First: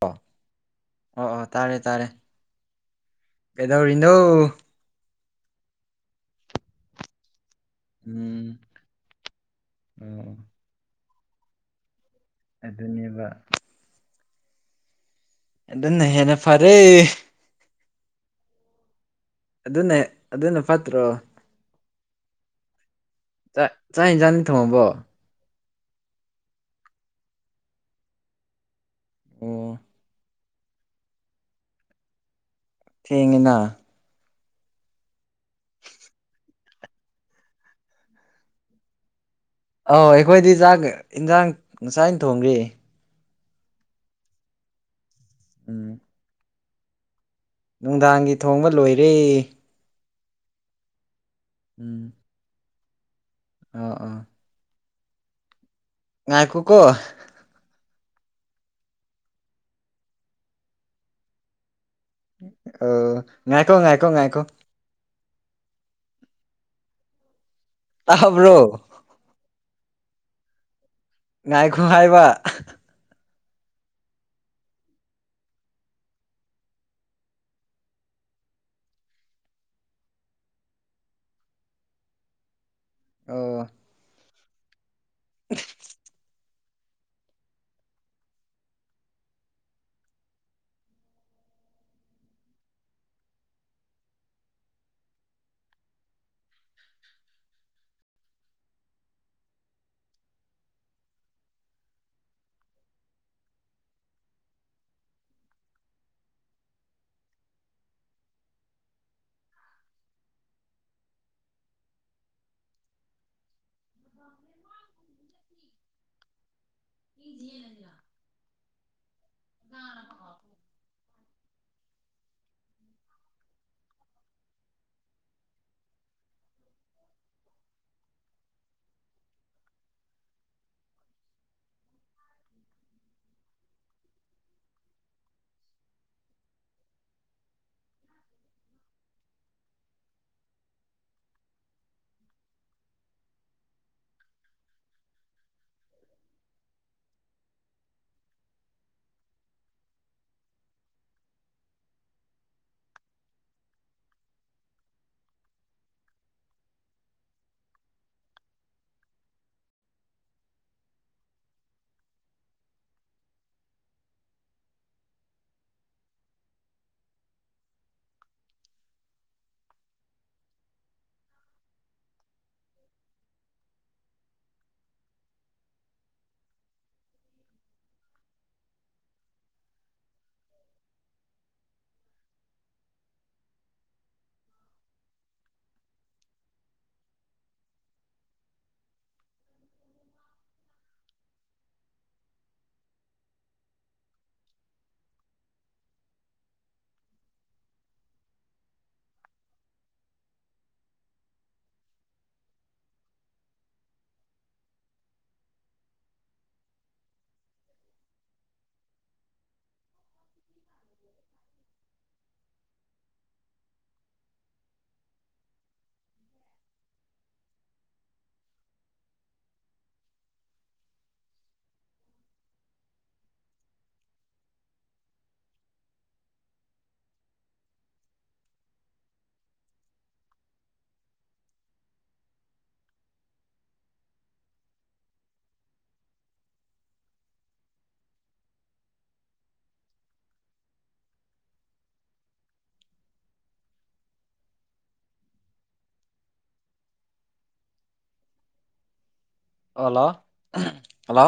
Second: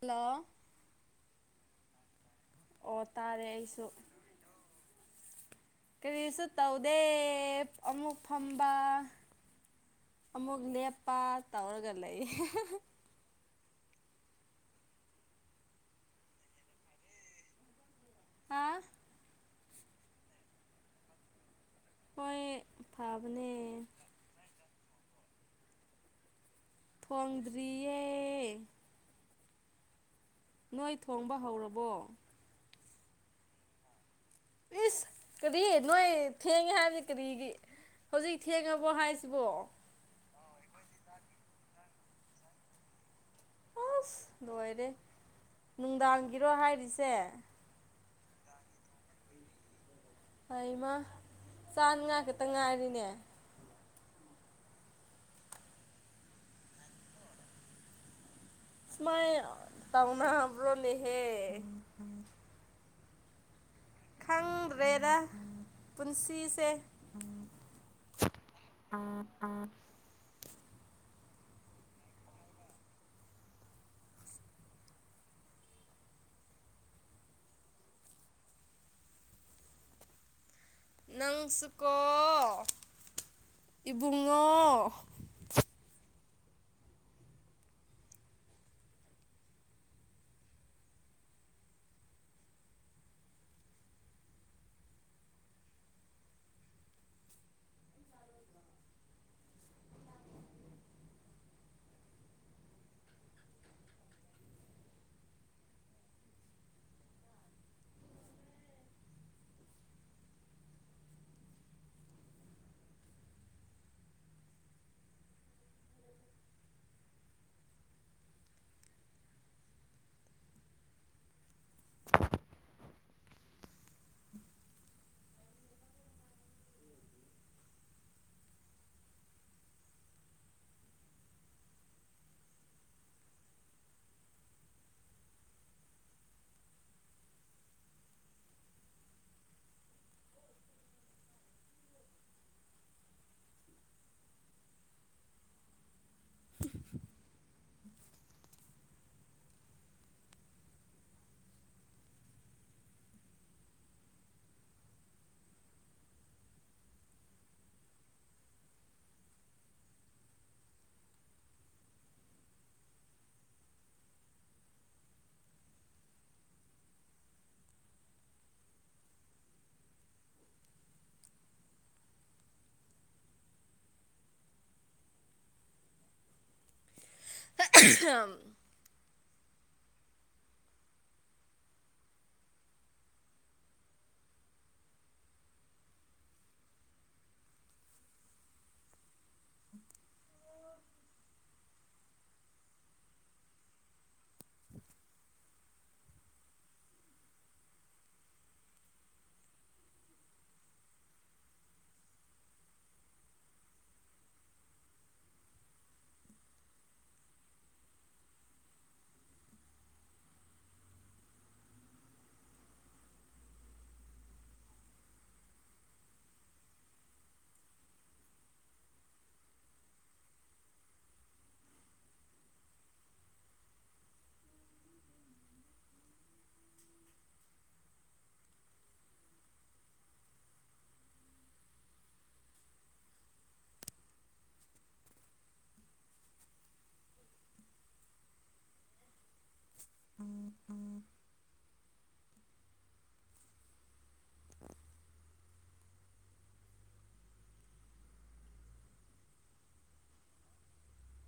ꯑ ꯍꯜꯂꯣ ꯑꯣ ꯑꯣ ꯇꯥꯔꯦ ꯇꯥꯔꯦ ꯑꯣ ꯇꯥꯔꯦ ꯑꯩꯁꯨ ꯀꯩꯗꯧꯔꯤꯅꯣ? ꯀꯔꯤꯁꯨ ꯇꯧꯗꯦ ꯫ ꯑꯃꯨꯛ ꯎꯝ ꯐꯝꯕ ꯑꯣ ꯑꯃꯨꯛ ꯂꯦꯞꯄ ꯇꯧꯔꯒ ꯂꯩ ꯫ ꯑꯗꯨꯅꯦꯕ ꯑꯗꯨꯅ ꯍꯦꯟꯅ ꯐꯔꯦ꯫ ꯍꯥꯥ ꯑꯗꯨꯅꯦ ꯑꯗꯨꯅ ꯐꯠꯇ꯭ꯔꯣ꯫ ꯍꯣꯏꯌꯦ ꯫ ꯐꯥꯕꯅꯦ ꯆꯥꯛ ꯆꯥꯛ ꯌꯦꯟꯖꯥꯥꯡꯗꯤ ꯊꯣꯡꯉꯕꯣ꯫ ꯊꯣꯡꯗꯔ꯭ꯤꯌꯦ ꯫ ꯑꯣ ꯅꯣꯏ ꯊꯣꯡꯕ ꯍꯧꯔꯕꯣ ꯊꯦꯡꯉꯤꯅ ꯏꯁ ꯀꯔꯤ ꯅꯣꯏ ꯊꯦꯡꯉꯦ ꯍꯥꯏꯕꯅꯤ ꯀꯔꯤꯒꯤ ꯍꯧꯖꯤꯛ ꯊꯦꯡꯉꯕꯣ ꯍꯥꯏꯁꯤꯕꯣ ꯑꯧ ꯑꯩꯈꯣꯏꯗꯤ ꯆꯥꯛ ꯍꯤꯟꯖꯥꯡ ꯉꯁꯥꯏꯟ ꯊꯣꯡꯒ꯭ꯔꯦ ꯑꯁ ꯂꯣꯏꯔꯦ ꯎꯝ ꯅꯨꯡꯗꯥꯡꯒꯤꯔꯣ ꯍꯥꯏꯔꯤꯁꯦ ꯅꯨꯡꯗꯥꯡꯒꯤ ꯊꯣꯡꯕ ꯂꯣꯏꯔꯦ ꯍꯩꯃꯥ ꯆꯥꯅꯤꯉꯥꯏ ꯈꯠꯇ ꯉꯥꯏꯔꯤꯅꯦ ꯑꯣ ꯑꯣ ꯉꯥꯏꯈꯣꯀꯣ ꯁꯨꯃꯥꯏ ꯇꯧꯅꯕ꯭ꯔꯣꯅꯦꯍꯦ ꯑ ꯉꯥꯏꯈꯣ ꯉꯥꯏꯈꯣ ꯉꯥꯏꯈꯣ ꯈꯪꯗ꯭ꯔꯦꯗ ꯄꯨꯟꯁꯤꯁꯦ ꯇꯥꯕ꯭ꯔꯣ ꯑꯥ ꯑ ꯉꯥꯏꯈꯣ ꯍꯥꯏꯕ ꯅꯪꯁꯨꯀꯣ ꯑꯣ ꯏꯕꯨꯡꯉꯣ [unintelligible] [inaudible] [unintelligible] ꯑ ꯎꯝ ꯎꯝ ꯑꯣꯜꯂꯣ ꯍꯜꯂꯣ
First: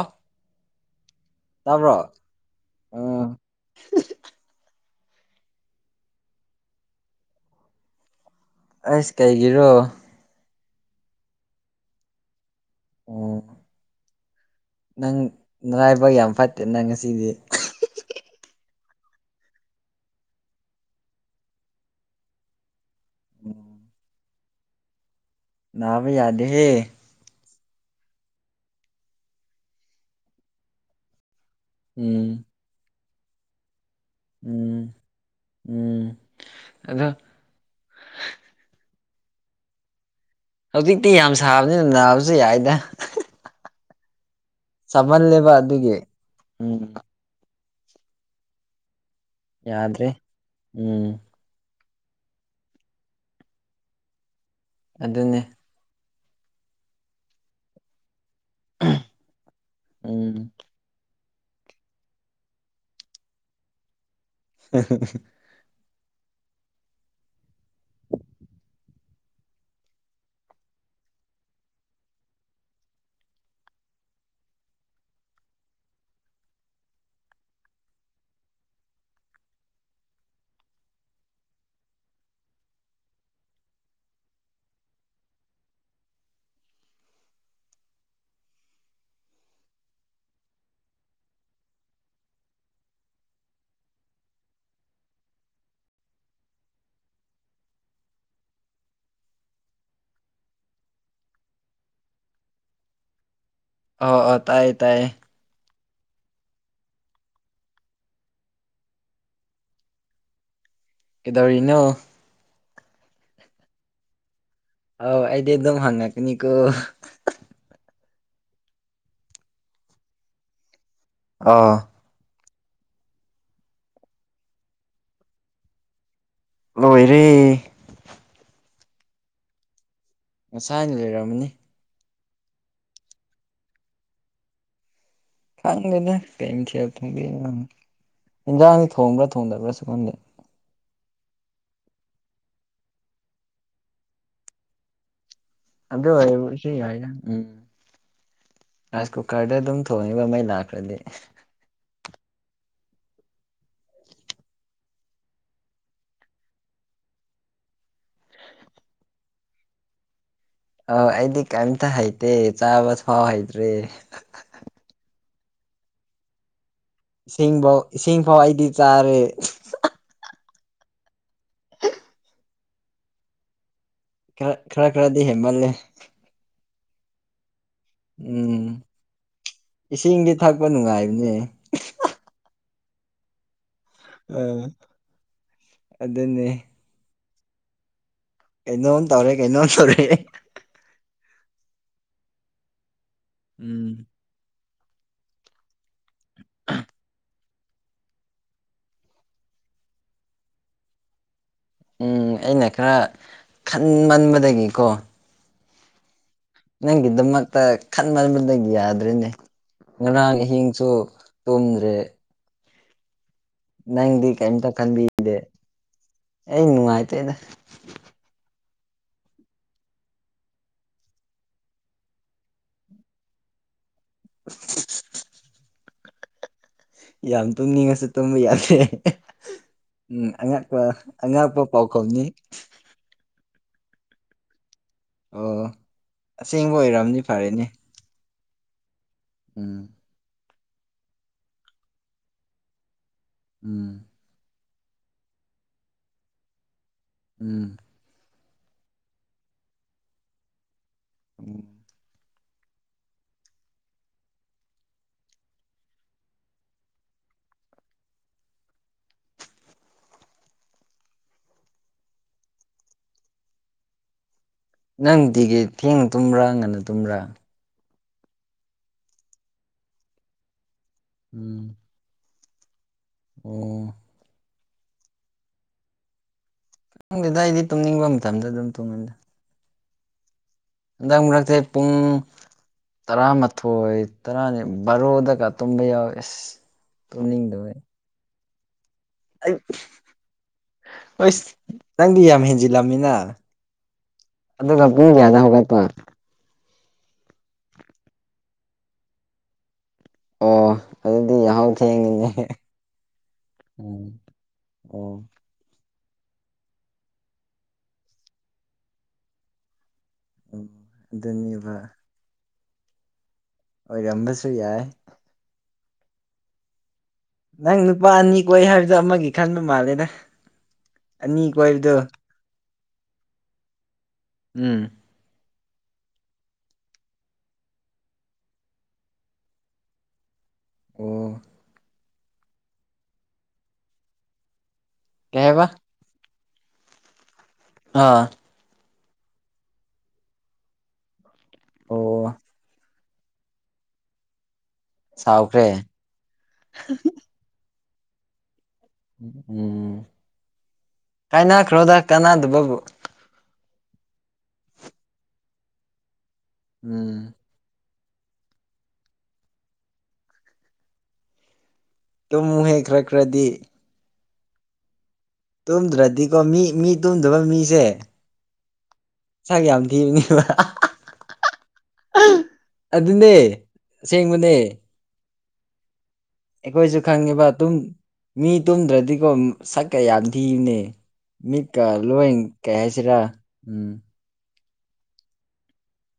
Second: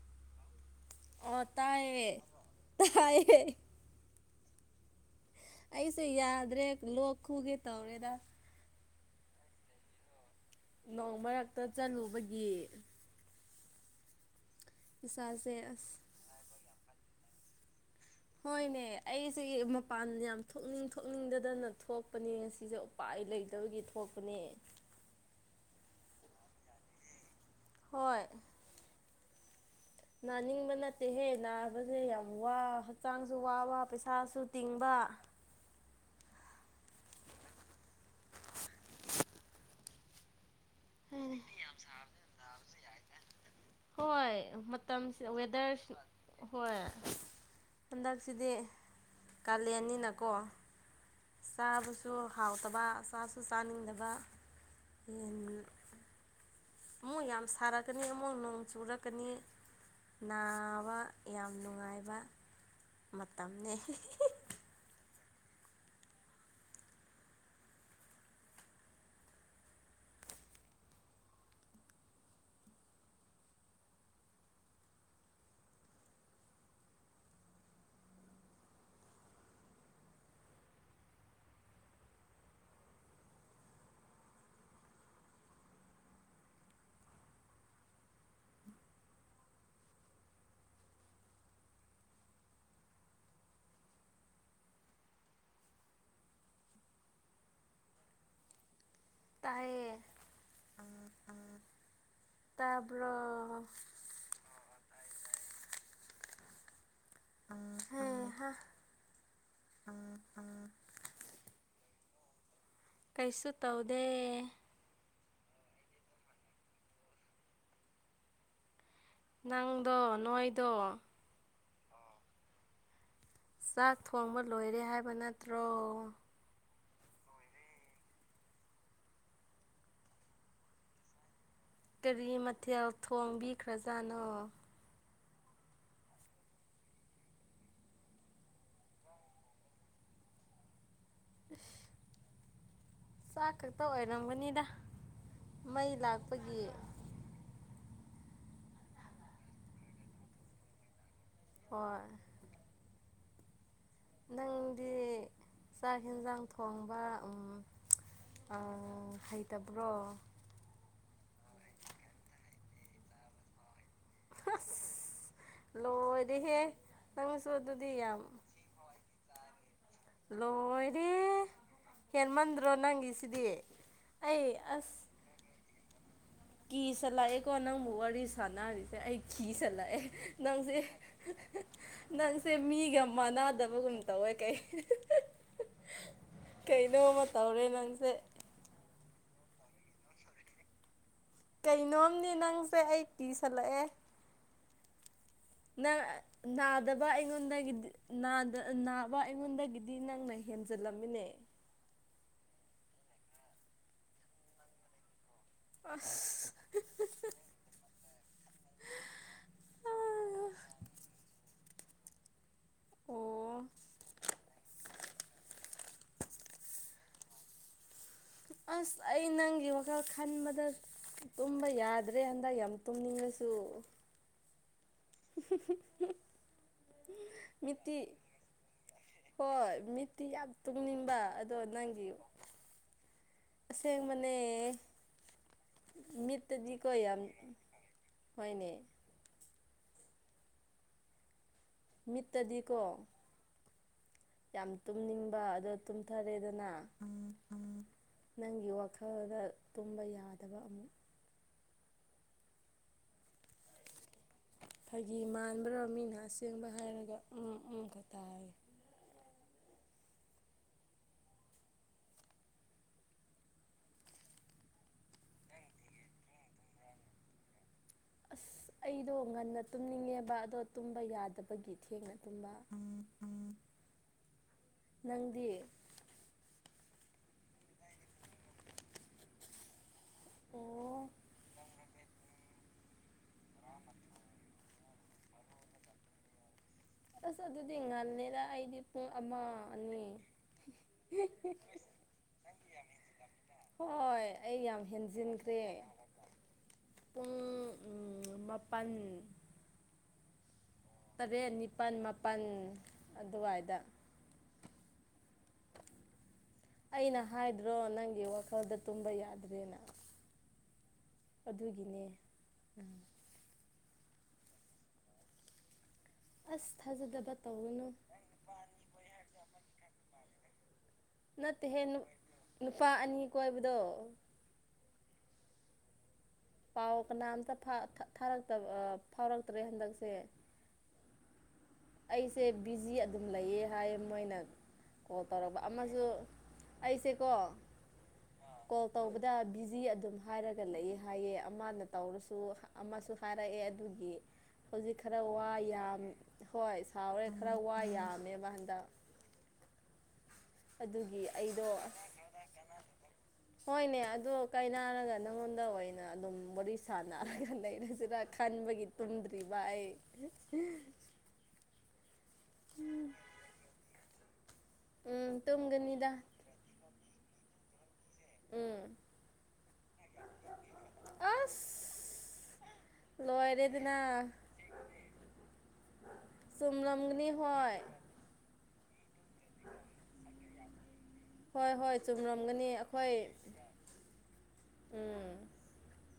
ꯑꯣ ꯇꯥꯕ꯭ꯔꯣ ꯇꯥꯏꯌꯦ ꯎꯝ ꯇꯥꯏꯌꯦ ꯑꯩꯁꯨ ꯌꯥꯗ꯭ꯔꯦ ꯂꯣꯛ ꯈꯨꯒꯦ ꯇꯧꯔꯦꯗ ꯑꯩꯁ ꯀꯩꯒꯤꯔꯣ ꯅꯣꯡ ꯃꯔꯛꯇ ꯆꯠꯂꯨꯕꯒꯤ ꯑꯣ ꯅꯪ ꯏꯁꯥꯁꯦ ꯑꯁ ꯅꯔꯥꯏꯕꯛ ꯌꯥꯝ ꯐꯠꯇꯦ ꯅꯪ ꯉꯁꯤꯗꯤ ꯍꯣꯏꯅꯦ ꯑꯩꯁꯦ ꯃꯄꯥꯟ ꯌꯥꯝ ꯊꯣꯛꯅꯤꯡ ꯊꯣꯛꯅꯤꯡꯗꯗꯅ ꯊꯣꯛꯄꯅꯦ ꯉꯁꯤꯖꯦ ꯄꯥꯏ ꯂꯩꯇꯕꯒꯤ ꯊꯣꯛꯄꯅꯦ ꯅꯥꯕ ꯌꯥꯗꯦꯍꯦ ꯍꯣꯏ ꯅꯥꯅꯤꯡꯕ ꯅꯠꯇꯦꯍꯦ ꯅꯥꯕꯖꯦ ꯌꯥꯝ ꯎꯝ ꯋꯥ ꯍꯛꯆꯥꯡꯁꯨ ꯋꯥꯕ ꯄꯩꯁꯥꯁꯨ ꯇꯤꯡꯕ ꯎꯝ ꯎꯝ ꯑꯗꯣ ꯍꯧꯖꯤꯛꯇꯤ ꯌꯥꯝ ꯁꯥꯕꯅꯤꯅ ꯅꯥꯕꯖꯨ ꯌꯥꯏꯗ ꯍꯣꯏ ꯃꯇꯝꯁꯤ ꯁꯥꯃꯜꯂꯦꯕ ꯋꯦꯗꯔꯁꯤ ꯑꯗꯨꯒꯤ ꯍꯣꯏ ꯎꯝ ꯍꯟꯗꯛꯁꯤꯗꯤ ꯌꯥꯗ꯭ꯔꯦ ꯀꯥꯂꯦꯟꯅꯤꯅꯀꯣ ꯎꯝ ꯆꯥꯕꯁꯨ ꯍꯥꯎꯇꯕ ꯆꯥꯁꯨ ꯆꯥꯅꯤꯡꯗꯕ ꯑꯗꯨꯅꯦ [unintelligible] ꯑꯃꯨꯛ ꯌꯥꯝ ꯁꯥꯔꯛꯀꯅꯤ ꯑꯃꯨꯛ ꯅꯣꯡ ꯆꯨꯔꯛ ꯀꯅꯤ ꯎꯝ ꯅꯥꯕꯥ ꯌꯥꯝ ꯅꯨꯡꯉꯥꯏꯕ ꯃꯇꯝꯅꯦ ꯑꯍꯨꯝ ꯇꯌꯦ ꯇꯥꯕꯔꯣ ꯑꯣ ꯑꯣ ꯇꯥꯏꯌꯦ ꯇꯥꯏꯌꯦ ꯍꯦ ꯍꯥ ꯎꯝ ꯎꯝ ꯀꯩꯗꯧꯔꯤꯅꯣ ꯀꯩꯁꯨ ꯇꯧꯗꯦ ꯑꯥꯎ ꯑꯗꯤ ꯑꯗꯨꯝ ꯍꯉꯀꯛꯅꯤꯀꯣ ꯅꯪꯗꯣ ꯅꯣꯏꯗꯣ ꯑꯥ ꯆꯥꯛ ꯊꯣꯡꯕ ꯂꯣꯏꯔꯦ ꯍꯥꯏꯕ ꯅꯠꯇ꯭ꯔꯣ ꯂꯣꯏꯔꯦ ꯉꯁꯥꯏꯅ ꯂꯩꯔꯝꯃꯅꯤ ꯀꯔꯤ ꯃꯊꯦꯜ ꯊꯣꯡꯕꯤꯈ꯭ꯔꯖꯥꯠꯅꯣ ꯈꯪꯗꯦꯅꯦ ꯀꯩꯃꯥꯊꯦꯜ ꯊꯣꯡꯕꯤꯅꯣ ꯏꯟꯖꯥꯡ ꯊꯣꯡꯕ꯭ꯔꯥ ꯊꯣꯡꯗꯕ꯭ꯔꯥꯁꯨ ꯈꯪꯗꯦ ꯑꯁ ꯆꯥꯛ ꯈꯛꯇ ꯑꯣꯏꯔꯝꯒꯅꯤꯗ ꯃꯩ ꯑꯗꯨ ꯂꯥꯛꯄꯒꯤ ꯑꯣꯏꯕꯨꯁꯨ ꯌꯥꯏꯗꯥ ꯎꯝ ꯔꯥꯏꯁ ꯀꯨꯀꯔꯗ ꯑꯗꯨꯝ ꯊꯣꯡꯉꯤꯕ ꯃꯩ ꯂꯥꯛꯈ꯭ꯔꯗꯤ ꯍꯣꯏ [inaudible] ꯗꯤ ꯆꯥꯛ ꯍꯟꯖꯥꯡ ꯊꯣꯡꯕ ꯎꯃ ꯑꯎ ꯍꯩꯇꯕ꯭ꯔꯣ ꯑ ꯑꯩꯗꯤ ꯀꯩꯝꯇ ꯍꯩꯇꯦ ꯆꯥꯕ ꯊꯤꯐꯥꯎ ꯍꯩꯇ꯭ꯔꯦ ꯑꯁ ꯂꯣꯏꯔꯦꯍꯦ ꯅꯪꯁꯨ ꯏꯁꯤꯡꯕꯧ ꯑꯗꯨꯗꯤ ꯌꯥꯝ ꯏꯁꯤꯡꯐꯥꯎ ꯑꯩꯗꯤ ꯆꯥꯔꯦ ꯂꯣꯏꯔꯦ ꯍꯦꯟꯃꯟꯗ꯭ꯔꯣ ꯅꯪꯒꯤꯁꯤꯗꯤ ꯑꯩ ꯈꯔ ꯈꯔ ꯑꯁ ꯈꯔꯗꯤ ꯍꯦꯟꯃꯜꯂꯦ ꯀꯤ ꯁꯤꯂꯀꯑꯦ ꯀꯣ ꯅꯪꯕꯨ ꯋꯥꯔꯤ ꯎꯝ ꯁꯥꯟꯅꯔꯤꯁꯦ ꯑꯩ ꯀꯤꯁꯜꯂꯛꯑꯦ ꯏꯁꯤꯡꯗꯤ ꯊꯛꯄ ꯅꯪꯁꯦ ꯅꯨꯡꯉꯥꯏꯕꯅꯦ ꯅꯪꯁꯦ ꯃꯤꯒꯃꯅ ꯗꯕꯒꯨꯝ ꯇꯧꯋꯦ ꯀꯩ ꯑꯥ ꯑꯗꯨꯅꯦ ꯀꯩꯅꯣꯃ ꯇꯧꯔꯦ ꯅꯪꯁꯦ ꯀꯩꯅꯣꯝ ꯇꯧꯔꯦ ꯀꯩꯅꯣꯝ ꯇꯧꯔꯦ ꯀꯩꯅꯣꯝꯅꯤ ꯅꯪꯁꯦ ꯑꯩ ꯀꯤꯁꯜꯂꯛꯑꯦ ꯎꯝ ꯅꯪ ꯅꯥꯗꯕ ꯑꯩꯉꯣꯟꯗꯒꯤꯗꯤ ꯅꯗꯥ ꯅꯥꯕ ꯑꯩꯉꯣꯟꯗꯒꯤꯗꯤ ꯅꯪꯅ ꯍꯦꯟꯖꯜꯂꯝꯃꯤꯅꯦ ꯎꯝ ꯑꯩꯅ ꯈꯔ ꯈꯟꯃꯟꯕꯗꯒꯤꯀꯣ ꯑꯁ ꯅꯪꯒꯤꯗꯃꯛꯇ ꯈꯟꯃꯟꯕꯗꯒꯤ ꯌꯥꯗ꯭ꯔꯦꯅꯦ ꯉꯔꯥꯡ ꯑꯍꯤꯡꯁꯨ ꯇꯨꯝꯗ꯭ꯔꯦ ꯑꯣ ꯅꯪꯗꯤ ꯀꯩꯝꯇ ꯈꯟꯕꯤꯗꯦ ꯑꯩ ꯅꯨꯡꯉꯥꯏꯇꯦꯗ ꯑꯁ ꯑꯩ ꯅꯪꯒꯤ ꯋꯥꯈꯜ ꯈꯟꯕꯗꯠ ꯇꯨꯝꯕ ꯌꯥꯗ꯭ꯔꯦ ꯍꯟꯗꯛ ꯌꯥꯝ ꯇꯨꯝꯅꯤꯡꯉꯁꯨ [inaudible] [unintelligible] ꯌꯥꯝ ꯃꯤꯠꯇꯤ ꯇꯨꯝꯅꯤꯉꯁꯨ ꯇꯨꯝꯕ ꯌꯥꯗꯦ ꯍꯣꯏ ꯃꯤꯠꯇꯤ ꯎꯝ ꯌꯥꯝ ꯑꯉꯛꯄ ꯇꯨꯝꯅꯤꯡꯕ ꯑꯗꯣ ꯑꯉꯛꯄ ꯅꯪꯒꯤ ꯄꯥꯎꯈꯨꯝꯅꯤ ꯑꯁꯦꯡꯕꯅꯦ ꯑꯣ ꯑꯁꯦꯡꯕ ꯃꯤꯠꯇꯗꯤꯀꯣ ꯑꯣꯏꯔꯝꯅꯤ ꯌꯥꯝ ꯐꯔꯦꯅꯦ ꯍꯣꯏꯅꯦ ꯎꯝ ꯃꯤꯠꯇꯗꯤꯀꯣ ꯎꯨꯝ ꯌꯥꯝ ꯇꯨꯝꯅꯤꯡꯕ ꯑꯗ ꯇꯨꯝꯊꯔꯦꯗꯅ ꯎꯨꯝ ꯅꯪꯒꯤ ꯋꯥꯈꯜꯗ ꯇꯨꯝꯕ ꯌꯥꯗꯕ ꯑꯃꯨꯛ ꯎꯝ ꯐꯥꯒꯤ ꯃꯥꯟꯕ꯭ꯔꯣ ꯃꯤꯅ ꯑꯁꯦꯡꯕ ꯍꯥꯏꯔꯒ ꯎꯝ ꯎꯝ ꯈꯛꯇ ꯍꯥꯏ ꯅꯪ ꯗꯤꯒꯤ ꯊꯦꯡ ꯇꯨꯝꯕ꯭ꯔꯥ ꯉꯟꯅ ꯇꯨꯝꯕ꯭ꯔꯥ ꯑꯁ ꯑꯩꯗꯣ ꯉꯟꯅ ꯇꯨꯝꯅꯤꯡꯉꯦꯕ ꯑꯗꯣ ꯇꯨꯝꯕ ꯎꯝ ꯌꯥꯗꯕꯒꯤ ꯊꯦꯡꯅ ꯇꯨꯝꯕ ꯑꯣ ꯅꯪꯗꯤ ꯈꯪꯗꯦꯗꯥ ꯑꯩꯗꯤ ꯇꯨꯝꯅꯤꯡꯕ ꯃꯇꯝꯗ ꯑꯗꯨꯝ ꯇꯨꯝꯃꯦꯗ [inaudible] ꯍꯟꯗꯛ ꯃꯔꯛꯁꯦ ꯄꯨꯡ ꯇꯔꯥꯃꯥꯊꯣꯏ ꯇꯔꯥꯅꯤ ꯚꯥꯔꯣꯗꯒ ꯇꯨꯝꯕ ꯌꯥꯎꯑꯦꯁ ꯑꯁ ꯑꯗꯨꯗꯤ ꯉꯜꯂꯦꯗ ꯑꯩꯗꯤ ꯄꯨꯡ ꯑꯩ ꯑꯃ ꯑꯅꯤ ꯑꯁ ꯅꯪꯗꯤ ꯌꯥꯝ ꯍꯦꯟꯖꯤꯜꯂꯝꯃꯦꯅ ꯍꯣꯏ ꯑꯩ ꯌꯥꯝ ꯍꯦꯟꯖꯤꯟꯈ꯭ꯔꯦ ꯍꯧꯒꯠꯄ ꯄꯨꯡ ꯎꯨꯝ ꯃꯥꯄꯟ ꯑꯣ ꯑꯗꯨꯗꯤ ꯇꯔꯦꯠ ꯌꯥꯍꯧ ꯅꯤꯄꯥꯟ ꯊꯦꯡꯉꯤꯅꯦ ꯃꯥꯄꯟ ꯑꯗꯨꯋꯥꯏꯗ ꯎꯝ ꯑꯩꯅ ꯍꯥꯏꯗ꯭ꯔꯣ ꯅꯪꯒꯤ ꯋꯥꯈꯜꯗ ꯇꯨꯝꯕ ꯌꯥꯗ꯭ꯔꯦꯅ ꯎꯝ ꯑꯗꯨꯅꯦꯕ ꯑꯗꯨꯒꯤꯅꯦ ꯑꯥ ꯑꯣꯏꯔꯝꯕꯁꯨ ꯌꯥꯏ ꯑꯁ ꯊꯥꯖꯗꯕ ꯅꯪ ꯇꯧꯒꯅꯨ ꯅꯨꯄꯥ ꯑꯅꯤ ꯀꯣꯏ ꯍꯥꯏꯕꯗꯣ ꯑꯃꯒꯤ ꯈꯟꯕ ꯃꯥꯜꯂꯦꯗ ꯑꯅꯤ ꯅꯠꯇꯦꯍꯦ ꯀꯣꯏꯕꯗꯣ ꯅꯨ ꯅꯨꯄꯥ ꯑꯅꯤ ꯀꯣꯏꯕꯗꯣ ꯎꯝ ꯄꯥꯎ ꯀꯅꯥꯝꯇ ꯊꯥ ꯊꯥ ꯊꯥꯔꯛꯇꯕ ꯑꯥ ꯐꯥꯎꯔꯛꯇ꯭ꯔꯦ ꯍꯟꯗꯛꯁꯦ ꯑꯣ ꯑꯩꯁꯦ ꯕꯤꯖꯤ ꯑꯗꯨꯝ ꯂꯩꯌꯦ ꯍꯥꯏ ꯃꯣꯏꯅ ꯀꯣꯜ ꯀꯩ ꯇꯧꯔꯛꯄ ꯍꯥꯏꯕ ꯑꯃꯁꯨ ꯑꯩꯁꯦꯀꯣ ꯑꯥ ꯑ ꯀꯣꯜ ꯇꯧꯕꯗ ꯕꯤꯖꯤ ꯑꯗꯨꯝ ꯍꯥꯏꯔꯒ ꯂꯩ ꯍꯥꯏꯌꯦ ꯑꯃꯅ ꯑꯣ ꯇꯧꯔꯁꯨ ꯑꯃꯁꯨ ꯊꯥꯔꯛꯑꯦ ꯑꯗꯨꯒꯤ ꯍꯧꯖꯤꯛ ꯈꯔ ꯋꯥ ꯁꯥꯎꯈ꯭ꯔꯦ ꯌꯥꯝ ꯍꯣꯏ ꯁꯥꯎꯔꯦ ꯈꯔ ꯋꯥ ꯌꯥꯝꯃꯦꯕ ꯍꯟꯗꯛ ꯎꯝ ꯑꯗꯨꯒꯤ ꯑꯩꯗꯣ ꯑꯁ ꯀꯥꯏꯅꯈ꯭ꯔꯣꯗ ꯀꯅꯥꯗꯨꯕꯕꯨ ꯍꯣꯏꯅꯦ ꯑꯗꯨ ꯀꯥꯏꯅꯔꯒ ꯅꯪꯉꯣꯟꯗ ꯑꯣꯏꯅ ꯑꯗꯨꯝ ꯋꯥꯔꯤ ꯎꯝ ꯁꯥꯟꯅꯔꯒ ꯂꯩꯔꯁꯤꯔ ꯈꯟꯕꯒꯤ ꯇꯨꯝꯗ꯭ꯔꯤꯕ ꯑꯩ ꯇꯨꯝꯃꯨꯍꯦ ꯈ꯭ꯔ ꯈ꯭ꯔꯗꯤ ꯎꯝ ꯇꯨꯝꯒꯅꯤꯗ ꯇꯨꯝꯗ꯭ꯔꯗꯤꯀꯣ ꯃꯤ ꯃꯤ ꯇꯨꯝꯗꯕ ꯃꯤꯁꯦ ꯎꯝ ꯁꯛ ꯌꯥꯝ ꯊꯤꯕꯅꯦꯕ ꯑꯁ ꯑꯗꯨꯅꯦ ꯂꯣꯏꯔꯦꯗꯅ ꯑꯁꯦꯡꯕꯅꯦ [unintelligible] ꯑꯩꯈꯣꯏꯁꯨ ꯈꯪꯉꯤꯕ ꯑꯗꯨꯝ ꯍꯣꯏ ꯃꯤ ꯇꯨꯝꯗ꯭ꯔꯗꯤꯀꯣ ꯁꯛꯀ ꯌꯥꯝ ꯊꯤꯕꯅꯦ ꯍꯣꯏ ꯃꯤꯠꯀ ꯍꯣꯏ ꯂꯣꯏ ꯆꯨꯝꯔꯝꯒꯅꯤ ꯀꯩ ꯑꯩꯈꯣꯏ ꯍꯥꯏꯁꯤꯔꯥ ꯎꯝ ꯎꯝ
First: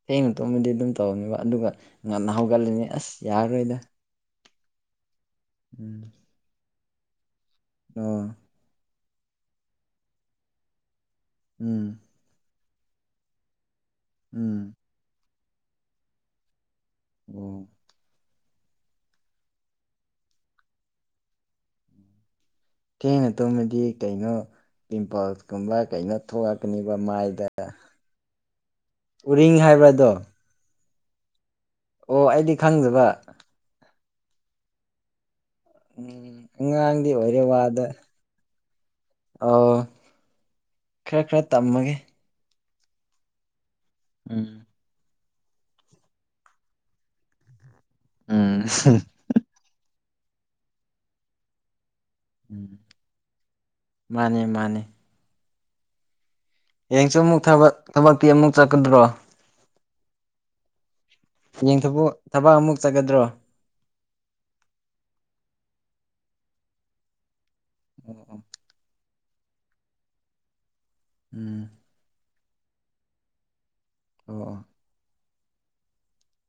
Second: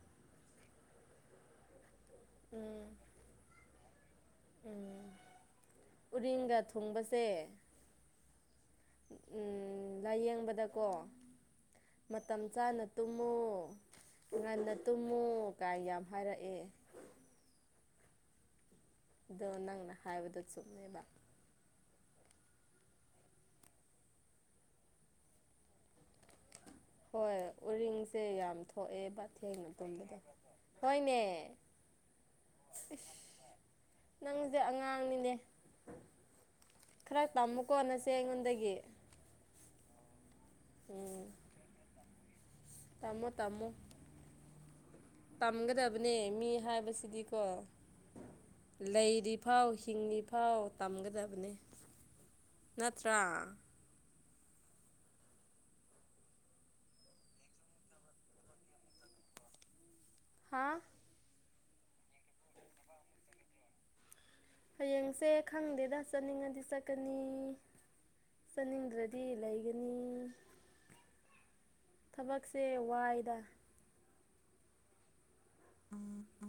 ꯊꯦꯡꯅ ꯇꯨꯝꯃꯗꯤ ꯑꯗꯨꯝ ꯇꯧꯅꯤꯕ ꯑꯗꯨꯒ ꯉꯟꯅ ꯍꯧꯒꯠꯂꯅꯤ ꯎꯝ ꯑꯁ ꯌꯥꯔꯔꯣꯏꯗ ꯎꯝ ꯎꯔꯤꯡꯒ ꯊꯨꯡꯕꯁꯦ ꯎꯝ ꯎꯝ ꯂꯥꯏꯌꯦꯡꯕꯗꯀꯣ ꯎꯝ ꯃꯇꯝ ꯆꯥꯅ ꯇꯨꯝꯃꯨ ꯎꯝ ꯉꯟꯅ ꯇꯨꯝꯃꯨ ꯀꯥꯏ ꯌꯥꯝ ꯍꯥꯏꯔꯛꯑꯦ ꯎꯝ ꯑꯗꯣ ꯅꯪꯅ ꯍꯥꯏꯕꯗꯣ ꯆꯨꯝꯃꯦꯕ ꯊꯦꯡꯅ ꯇꯨꯝꯃꯗꯤ ꯀꯩꯅꯣ ꯄꯤꯝꯄꯜꯁ ꯀꯨꯝꯕ ꯀꯩꯅꯣ ꯊꯣꯛꯂꯛꯀꯅꯤꯕ ꯍꯣꯏ ꯃꯥꯏꯗ ꯎꯔꯤꯡꯁꯦ ꯌꯥꯝ ꯊꯣꯛꯑꯦꯕ ꯎꯔꯤꯡ ꯊꯦꯡꯅ ꯍꯥꯏꯕ꯭ꯔꯥꯗꯣ ꯇꯨꯝꯕꯗ ꯍꯣꯏꯅꯦ ꯑꯣ ꯑꯩꯗꯤ ꯈꯪꯗꯕ ꯅꯪꯖꯦ ꯑꯉꯥꯡꯅꯤꯅꯦ ꯎꯝ ꯑꯉꯥꯡꯗꯤ ꯈꯔ ꯑꯣꯏꯔꯦ ꯇꯝꯃꯨꯀꯣ ꯋꯥꯗ ꯅꯆꯦ ꯑꯩꯉꯣꯟꯗꯒꯤ ꯑꯧ ꯎꯝ ꯈꯔ ꯈꯔ ꯇꯝꯃꯒꯦ ꯇꯝꯃꯣ ꯇꯝꯃꯣ ꯎꯝ ꯇꯝꯒꯗꯕꯅꯦ ꯃꯤ ꯍꯥꯏꯕꯁꯤꯗꯤꯀꯣ ꯎꯝ ꯂꯩꯔꯤ ꯐꯥꯎ ꯍꯤꯡꯉꯤ ꯐꯥꯎ ꯇꯝꯒꯗꯕꯅꯦ ꯎꯝ ꯅꯠꯇ꯭ꯔꯥ ꯃꯥꯅꯦ ꯃꯥꯅꯦ ꯍꯌꯦꯡꯁꯨ ꯑꯃꯨꯛ ꯊꯕꯛ ꯊꯕꯛꯇꯤ ꯑꯃꯨꯛ ꯆꯠꯀꯗ꯭ꯔꯣ ꯍꯥꯥ ꯍꯌꯦꯡ ꯊꯕꯛ ꯊꯕꯛ ꯑꯃꯨꯛ ꯆꯠꯀꯗ꯭ꯔꯣ ꯍꯌꯦꯡꯁꯦ ꯈꯪꯗꯦꯗ ꯆꯠꯅꯤꯡꯉꯗꯤ ꯆꯠꯀꯅꯤ ꯑꯣ ꯑꯣ ꯆꯠꯅꯤꯡꯗ꯭ꯔ ꯗꯤ ꯂꯩꯒꯅꯤ ꯎꯝ ꯊꯕꯛꯁꯦ ꯋꯥꯏꯗ ꯑꯣꯑꯣ [unintelligible]